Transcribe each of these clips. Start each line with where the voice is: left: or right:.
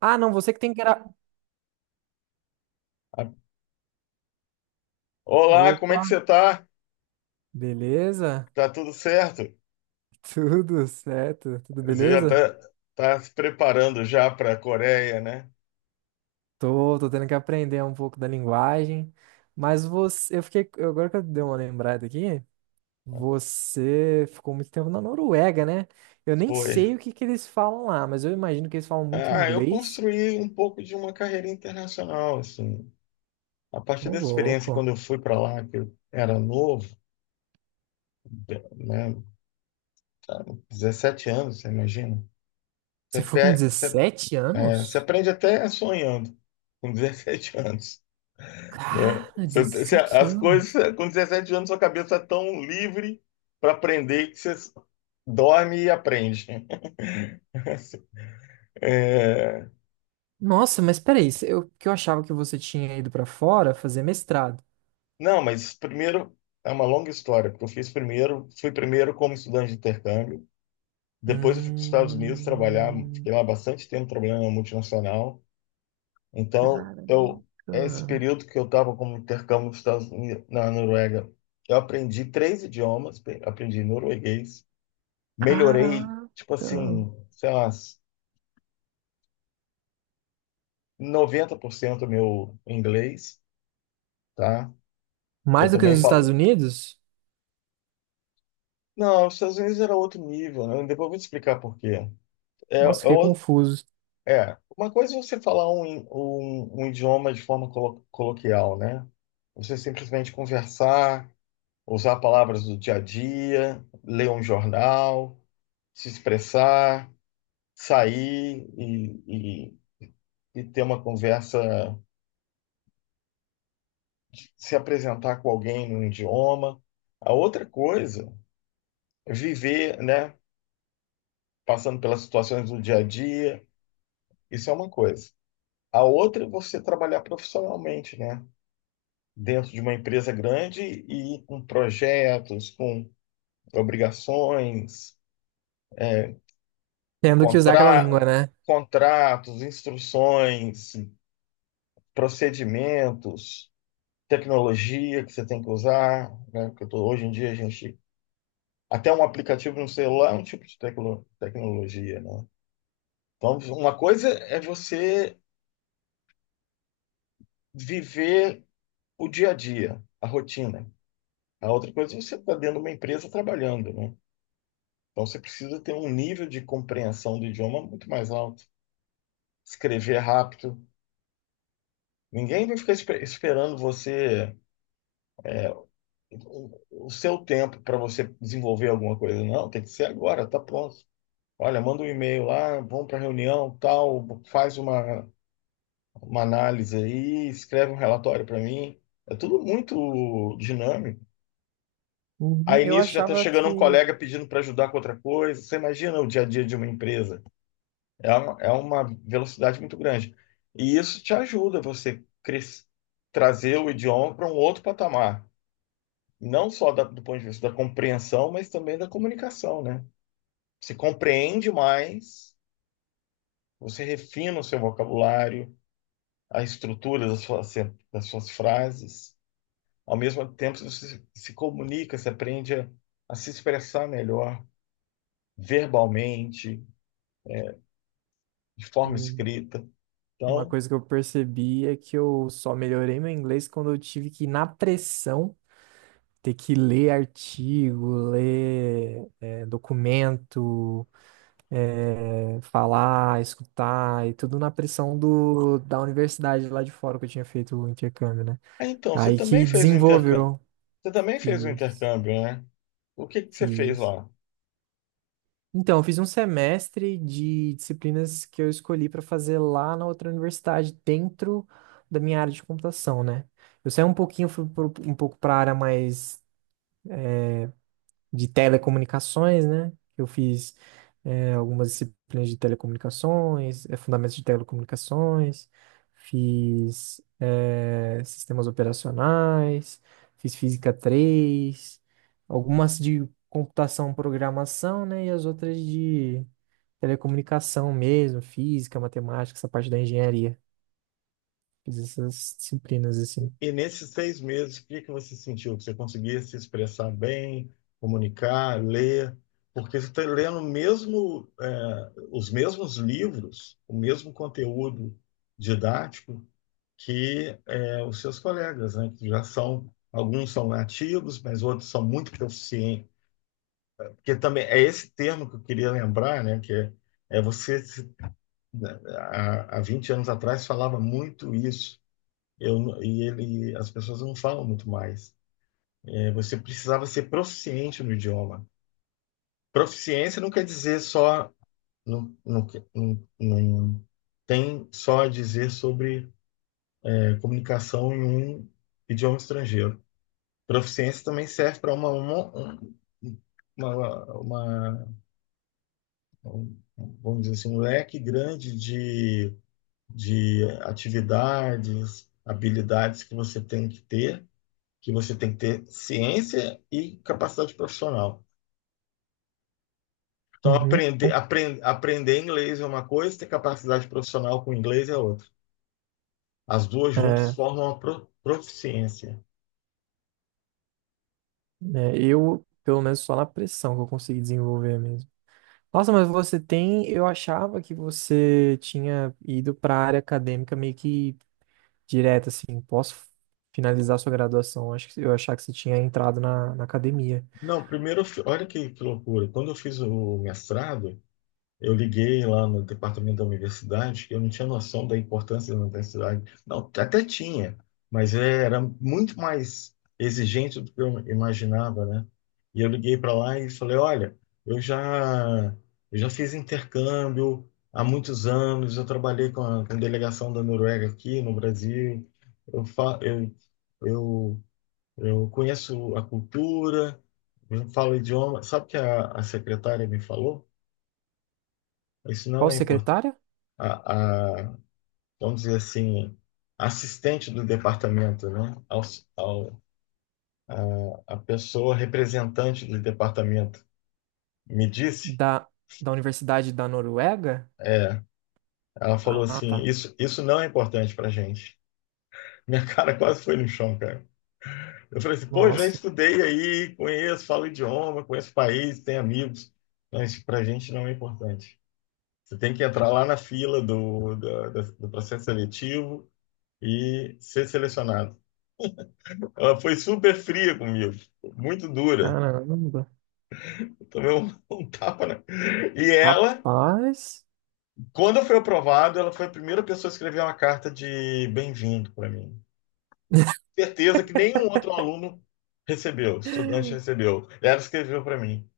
right: Ah, não, você que tem que era.
left: Olá, como é
right: Opa,
left: que você tá?
right: beleza?
left: Tá tudo certo?
right: Tudo certo? Tudo
left: Você já
right: beleza?
left: tá, tá se preparando já para a Coreia, né?
right: Tô tendo que aprender um pouco da linguagem, mas eu fiquei, agora que eu dei uma lembrada aqui, você ficou muito tempo na Noruega, né? Eu nem
left: Foi.
right: sei o que que eles falam lá, mas eu imagino que eles falam muito
left: Eu
right: inglês.
left: construí um pouco de uma carreira internacional, assim. A partir
right: Ô,
left: dessa experiência, quando
right: louco.
left: eu fui para lá, que eu era novo, né? Tá, 17 anos, você imagina? Você,
right: Você foi com
left: pe- você,
right: 17
left: é, Você
right: anos?
left: aprende até sonhando com 17 anos, né?
right: Cara, 17
left: As
right: anos.
left: coisas, com 17 anos, sua cabeça é tão livre para aprender que você dorme e aprende. É,
right: Nossa, mas peraí, se eu, que eu achava que você tinha ido pra fora fazer mestrado.
left: não, mas primeiro é uma longa história, porque eu fiz primeiro, fui primeiro como estudante de intercâmbio, depois eu fui para os Estados Unidos trabalhar,
right: Hum,
left: fiquei lá bastante tempo trabalhando na multinacional. Então,
right: caraca.
left: eu Esse período que eu estava como intercâmbio nos Estados Unidos, na Noruega, eu aprendi três idiomas, aprendi norueguês, melhorei,
right: Caraca.
left: tipo assim, sei lá, 90% do meu inglês, tá? Que eu
right: Mais do que
left: também
right: nos Estados
left: falo.
right: Unidos?
left: Não, os Estados Unidos era outro nível, né? Depois eu vou te explicar por quê. É, é,
right: Nossa, fiquei
left: o-
right: confuso.
left: uma coisa é você falar um idioma de forma coloquial, né? Você simplesmente conversar, usar palavras do dia a dia, ler um jornal, se expressar, sair e ter uma conversa, se apresentar com alguém num idioma. A outra coisa é viver, né? Passando pelas situações do dia a dia, isso é uma coisa. A outra é você trabalhar profissionalmente, né? Dentro de uma empresa grande e com projetos, com obrigações, é,
right: Tendo que usar aquela
left: contra-
right: língua, né?
left: contratos, instruções, procedimentos, tecnologia que você tem que usar, né? Hoje em dia a gente. Até um aplicativo no celular é um tipo de tecnologia, né? Então, uma coisa é você viver o dia a dia, a rotina. A outra coisa é você está dentro de uma empresa trabalhando, né? Então você precisa ter um nível de compreensão do idioma muito mais alto, escrever rápido. Ninguém vai ficar esperando você o seu tempo para você desenvolver alguma coisa. Não, tem que ser agora, tá pronto. Olha, manda um e-mail lá, vamos para reunião, tal, faz uma análise aí, escreve um relatório para mim. É tudo muito dinâmico.
right: Uhum.
left: Aí
right: Eu
left: nisso já está
right: achava
left: chegando um
right: que
left: colega pedindo para ajudar com outra coisa. Você imagina o dia a dia de uma empresa. É uma velocidade muito grande. E isso te ajuda trazer o idioma para um outro patamar. Não só do ponto de vista da compreensão, mas também da comunicação, né? Você compreende mais, você refina o seu vocabulário, a estrutura das suas frases. Ao mesmo tempo, você se comunica, você aprende a se expressar melhor, verbalmente, de forma
right: hum,
left: escrita.
right: uma
left: Então,
right: coisa que eu percebi é que eu só melhorei meu inglês quando eu tive que, na pressão, ter que ler artigo, ler documento. Falar, escutar e tudo na pressão da universidade lá de fora que eu tinha feito o intercâmbio, né?
left: ah, então, você
right: Aí
left: também
right: que
left: fez o intercâmbio.
right: desenvolveu,
left: Você também fez um
right: fiz,
left: intercâmbio, né? O que que você fez
right: fiz.
left: lá?
right: Então, eu fiz um semestre de disciplinas que eu escolhi para fazer lá na outra universidade, dentro da minha área de computação, né? Eu saí um pouquinho, fui um pouco para a área mais de telecomunicações, né? Eu fiz algumas disciplinas de telecomunicações, fundamentos de telecomunicações, fiz sistemas operacionais, fiz física 3, algumas de computação, programação, né? E as outras de telecomunicação mesmo, física, matemática, essa parte da engenharia. Fiz essas disciplinas assim.
left: E nesses seis meses, o que que você sentiu? Que você conseguia se expressar bem, comunicar, ler? Porque você está lendo mesmo, é, os mesmos livros, o mesmo conteúdo didático que é, os seus colegas, né? Que já são, alguns são nativos, mas outros são muito proficientes. Porque também é esse termo que eu queria lembrar, né? Que é, é você se Há 20 anos atrás falava muito isso. Eu, e ele, as pessoas não falam muito mais. É, você precisava ser proficiente no idioma. Proficiência não quer dizer só, não, não, não, tem só a dizer sobre é, comunicação em um idioma estrangeiro. Proficiência também serve para uma, uma- vamos dizer assim, um leque grande de atividades, habilidades que você tem que ter, que você tem que ter ciência e capacidade profissional. Então,
right: Uhum. Bom,
left: aprender inglês é uma coisa, ter capacidade profissional com inglês é outra. As duas juntas
right: É,
left: formam uma proficiência.
right: eu, pelo menos, só na pressão que eu consegui desenvolver mesmo. Nossa, mas você tem. Eu achava que você tinha ido para a área acadêmica meio que direto, assim. Posso finalizar sua graduação? Acho que eu achava que você tinha entrado na, na academia.
left: Não, primeiro, olha que loucura. Quando eu fiz o mestrado, eu liguei lá no departamento da universidade, eu não tinha noção da importância da universidade. Não, até tinha, mas era muito mais exigente do que eu imaginava, né? E eu liguei para lá e falei, olha, eu já, eu já fiz intercâmbio há muitos anos, eu trabalhei com a delegação da Noruega aqui no Brasil, eu, fa eu, eu, eu conheço a cultura, eu falo o idioma. Sabe o que a secretária me falou? Isso não
right: Qual
left: é importante.
right: secretária?
left: a, a, Vamos dizer assim, assistente do departamento, né? Ao, a pessoa representante do departamento me disse,
right: Da, da Universidade da Noruega?
left: é, ela falou
right: Ah,
left: assim,
right: tá.
left: isso não é importante para a gente. Minha cara quase foi no chão, cara. Eu falei assim, pô, já
right: Nossa,
left: estudei aí, conheço, falo idioma, conheço o país, tenho amigos, mas para a gente não é importante. Você tem que entrar lá na fila do processo seletivo e ser selecionado. Ela foi super fria comigo, muito dura.
right: caramba.
left: Eu tomei um, um tapa, né? E ela,
right: Rapaz.
left: quando eu fui aprovado, ela foi a primeira pessoa a escrever uma carta de bem-vindo para mim. Certeza que nenhum outro aluno recebeu, estudante recebeu. Ela escreveu para mim.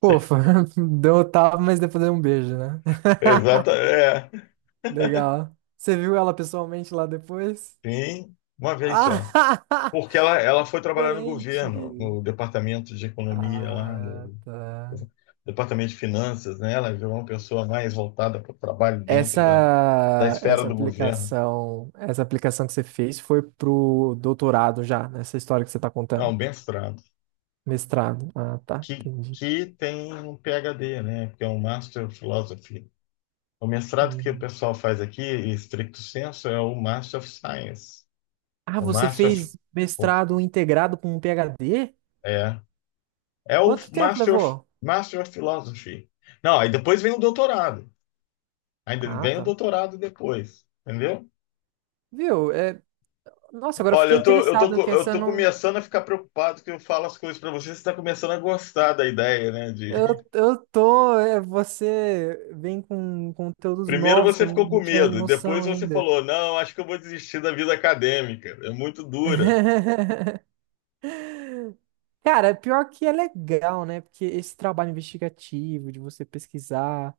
right: Pofa, deu um tapa, mas depois deu um beijo, né?
left: Exata, é.
right: Legal. Você viu ela pessoalmente lá depois?
left: Sim, uma vez só.
right: Ah!
left: Porque ela foi trabalhar no governo,
right: Diferente.
left: no departamento de economia lá
right: Ah,
left: no
right: tá.
left: departamento de finanças, né? Ela virou uma pessoa mais voltada para o trabalho dentro da esfera do governo.
right: Essa aplicação que você fez foi pro doutorado já, nessa história que você tá contando.
left: Não, mestrado.
right: Mestrado. Ah, tá. Entendi.
left: Que tem um PhD, né? Que é um Master of Philosophy. O mestrado que o
right: Uhum.
left: pessoal faz aqui, em stricto senso, é o Master of Science.
right: Ah,
left: O
right: você
left: Master of,
right: fez
left: o-
right: mestrado integrado com um PhD?
left: é, é o
right: Quanto tempo levou?
left: Master of Philosophy. Não, aí depois vem o doutorado. Ainda
right: Ah,
left: vem o
right: tá.
left: doutorado depois, entendeu?
right: Viu? É... Nossa, agora eu
left: Olha,
right: fiquei interessado que
left: eu
right: essa
left: tô
right: não.
left: começando a ficar preocupado que eu falo as coisas pra você, você tá começando a gostar da ideia, né? De...
right: Você vem com conteúdos
left: Primeiro
right: novos que
left: você
right: eu
left: ficou com
right: não tinha
left: medo, e depois
right: noção
left: você
right: ainda.
left: falou, não, acho que eu vou desistir da vida acadêmica, é muito dura.
right: Cara, pior que é legal, né? Porque esse trabalho investigativo, de você pesquisar,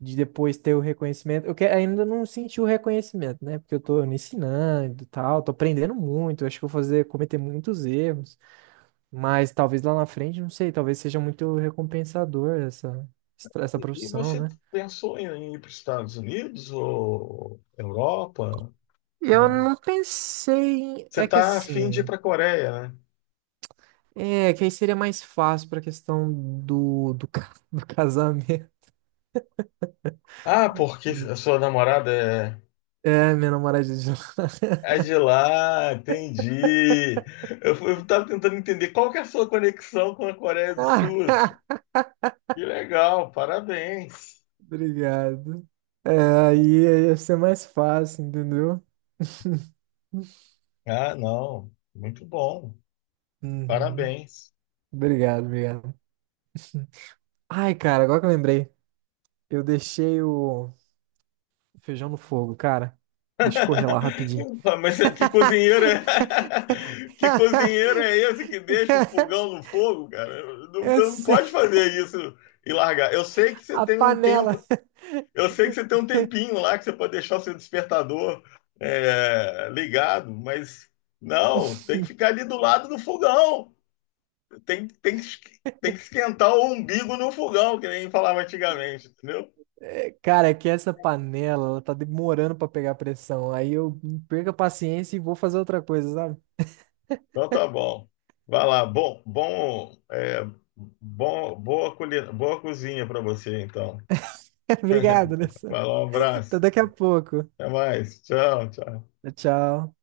right: de depois ter o reconhecimento. Ainda não senti o reconhecimento, né? Porque eu tô me ensinando e tal, tô aprendendo muito. Acho que eu vou fazer, cometer muitos erros. Mas talvez lá na frente, não sei, talvez seja muito recompensador essa,
left: E
right: profissão,
left: você
right: né?
left: pensou em ir para os Estados Unidos ou Europa?
right: E eu
left: Não.
right: não pensei.
left: Você
right: É que
left: tá afim de ir para
right: assim.
left: a Coreia, né?
right: É, que aí seria mais fácil pra questão do do casamento.
left: Ah, porque a sua namorada é,
right: É, minha namorada de lá.
left: é de lá, entendi. Eu tava tentando entender qual que é a sua conexão com a Coreia do Sul. Assim. Que legal, parabéns.
right: Obrigado. É, aí ia ser mais fácil, entendeu?
left: Ah, não, muito bom.
right: Uhum.
left: Parabéns.
right: Obrigado, obrigado. Ai, cara, agora que eu lembrei, eu deixei o feijão no fogo, cara. Deixa eu correr lá rapidinho.
left: Ah, mas que cozinheiro é... Que cozinheiro é esse que deixa o fogão no fogo, cara? Não- Você
right: Eu
left: não pode
right: sei,
left: fazer isso e largar. Eu sei que você
right: a
left: tem um
right: panela.
left: tempo, eu sei que você tem um tempinho lá que você pode deixar o seu despertador ligado, mas não, tem que ficar ali do lado do fogão. Tem, tem, que es- Tem que esquentar o umbigo no fogão, que nem falava antigamente, entendeu?
right: Cara, é que essa panela, ela tá demorando pra pegar pressão. Aí eu perco a paciência e vou fazer outra coisa, sabe?
left: Então tá bom. Vai lá. Bom, bom, é, bom, boa, colhe- Boa cozinha para você, então.
right: Obrigado, Alessandro.
left: Vai lá, um
right: Até
left: abraço.
right: daqui a pouco.
left: Até mais. Tchau, tchau.
right: Tchau.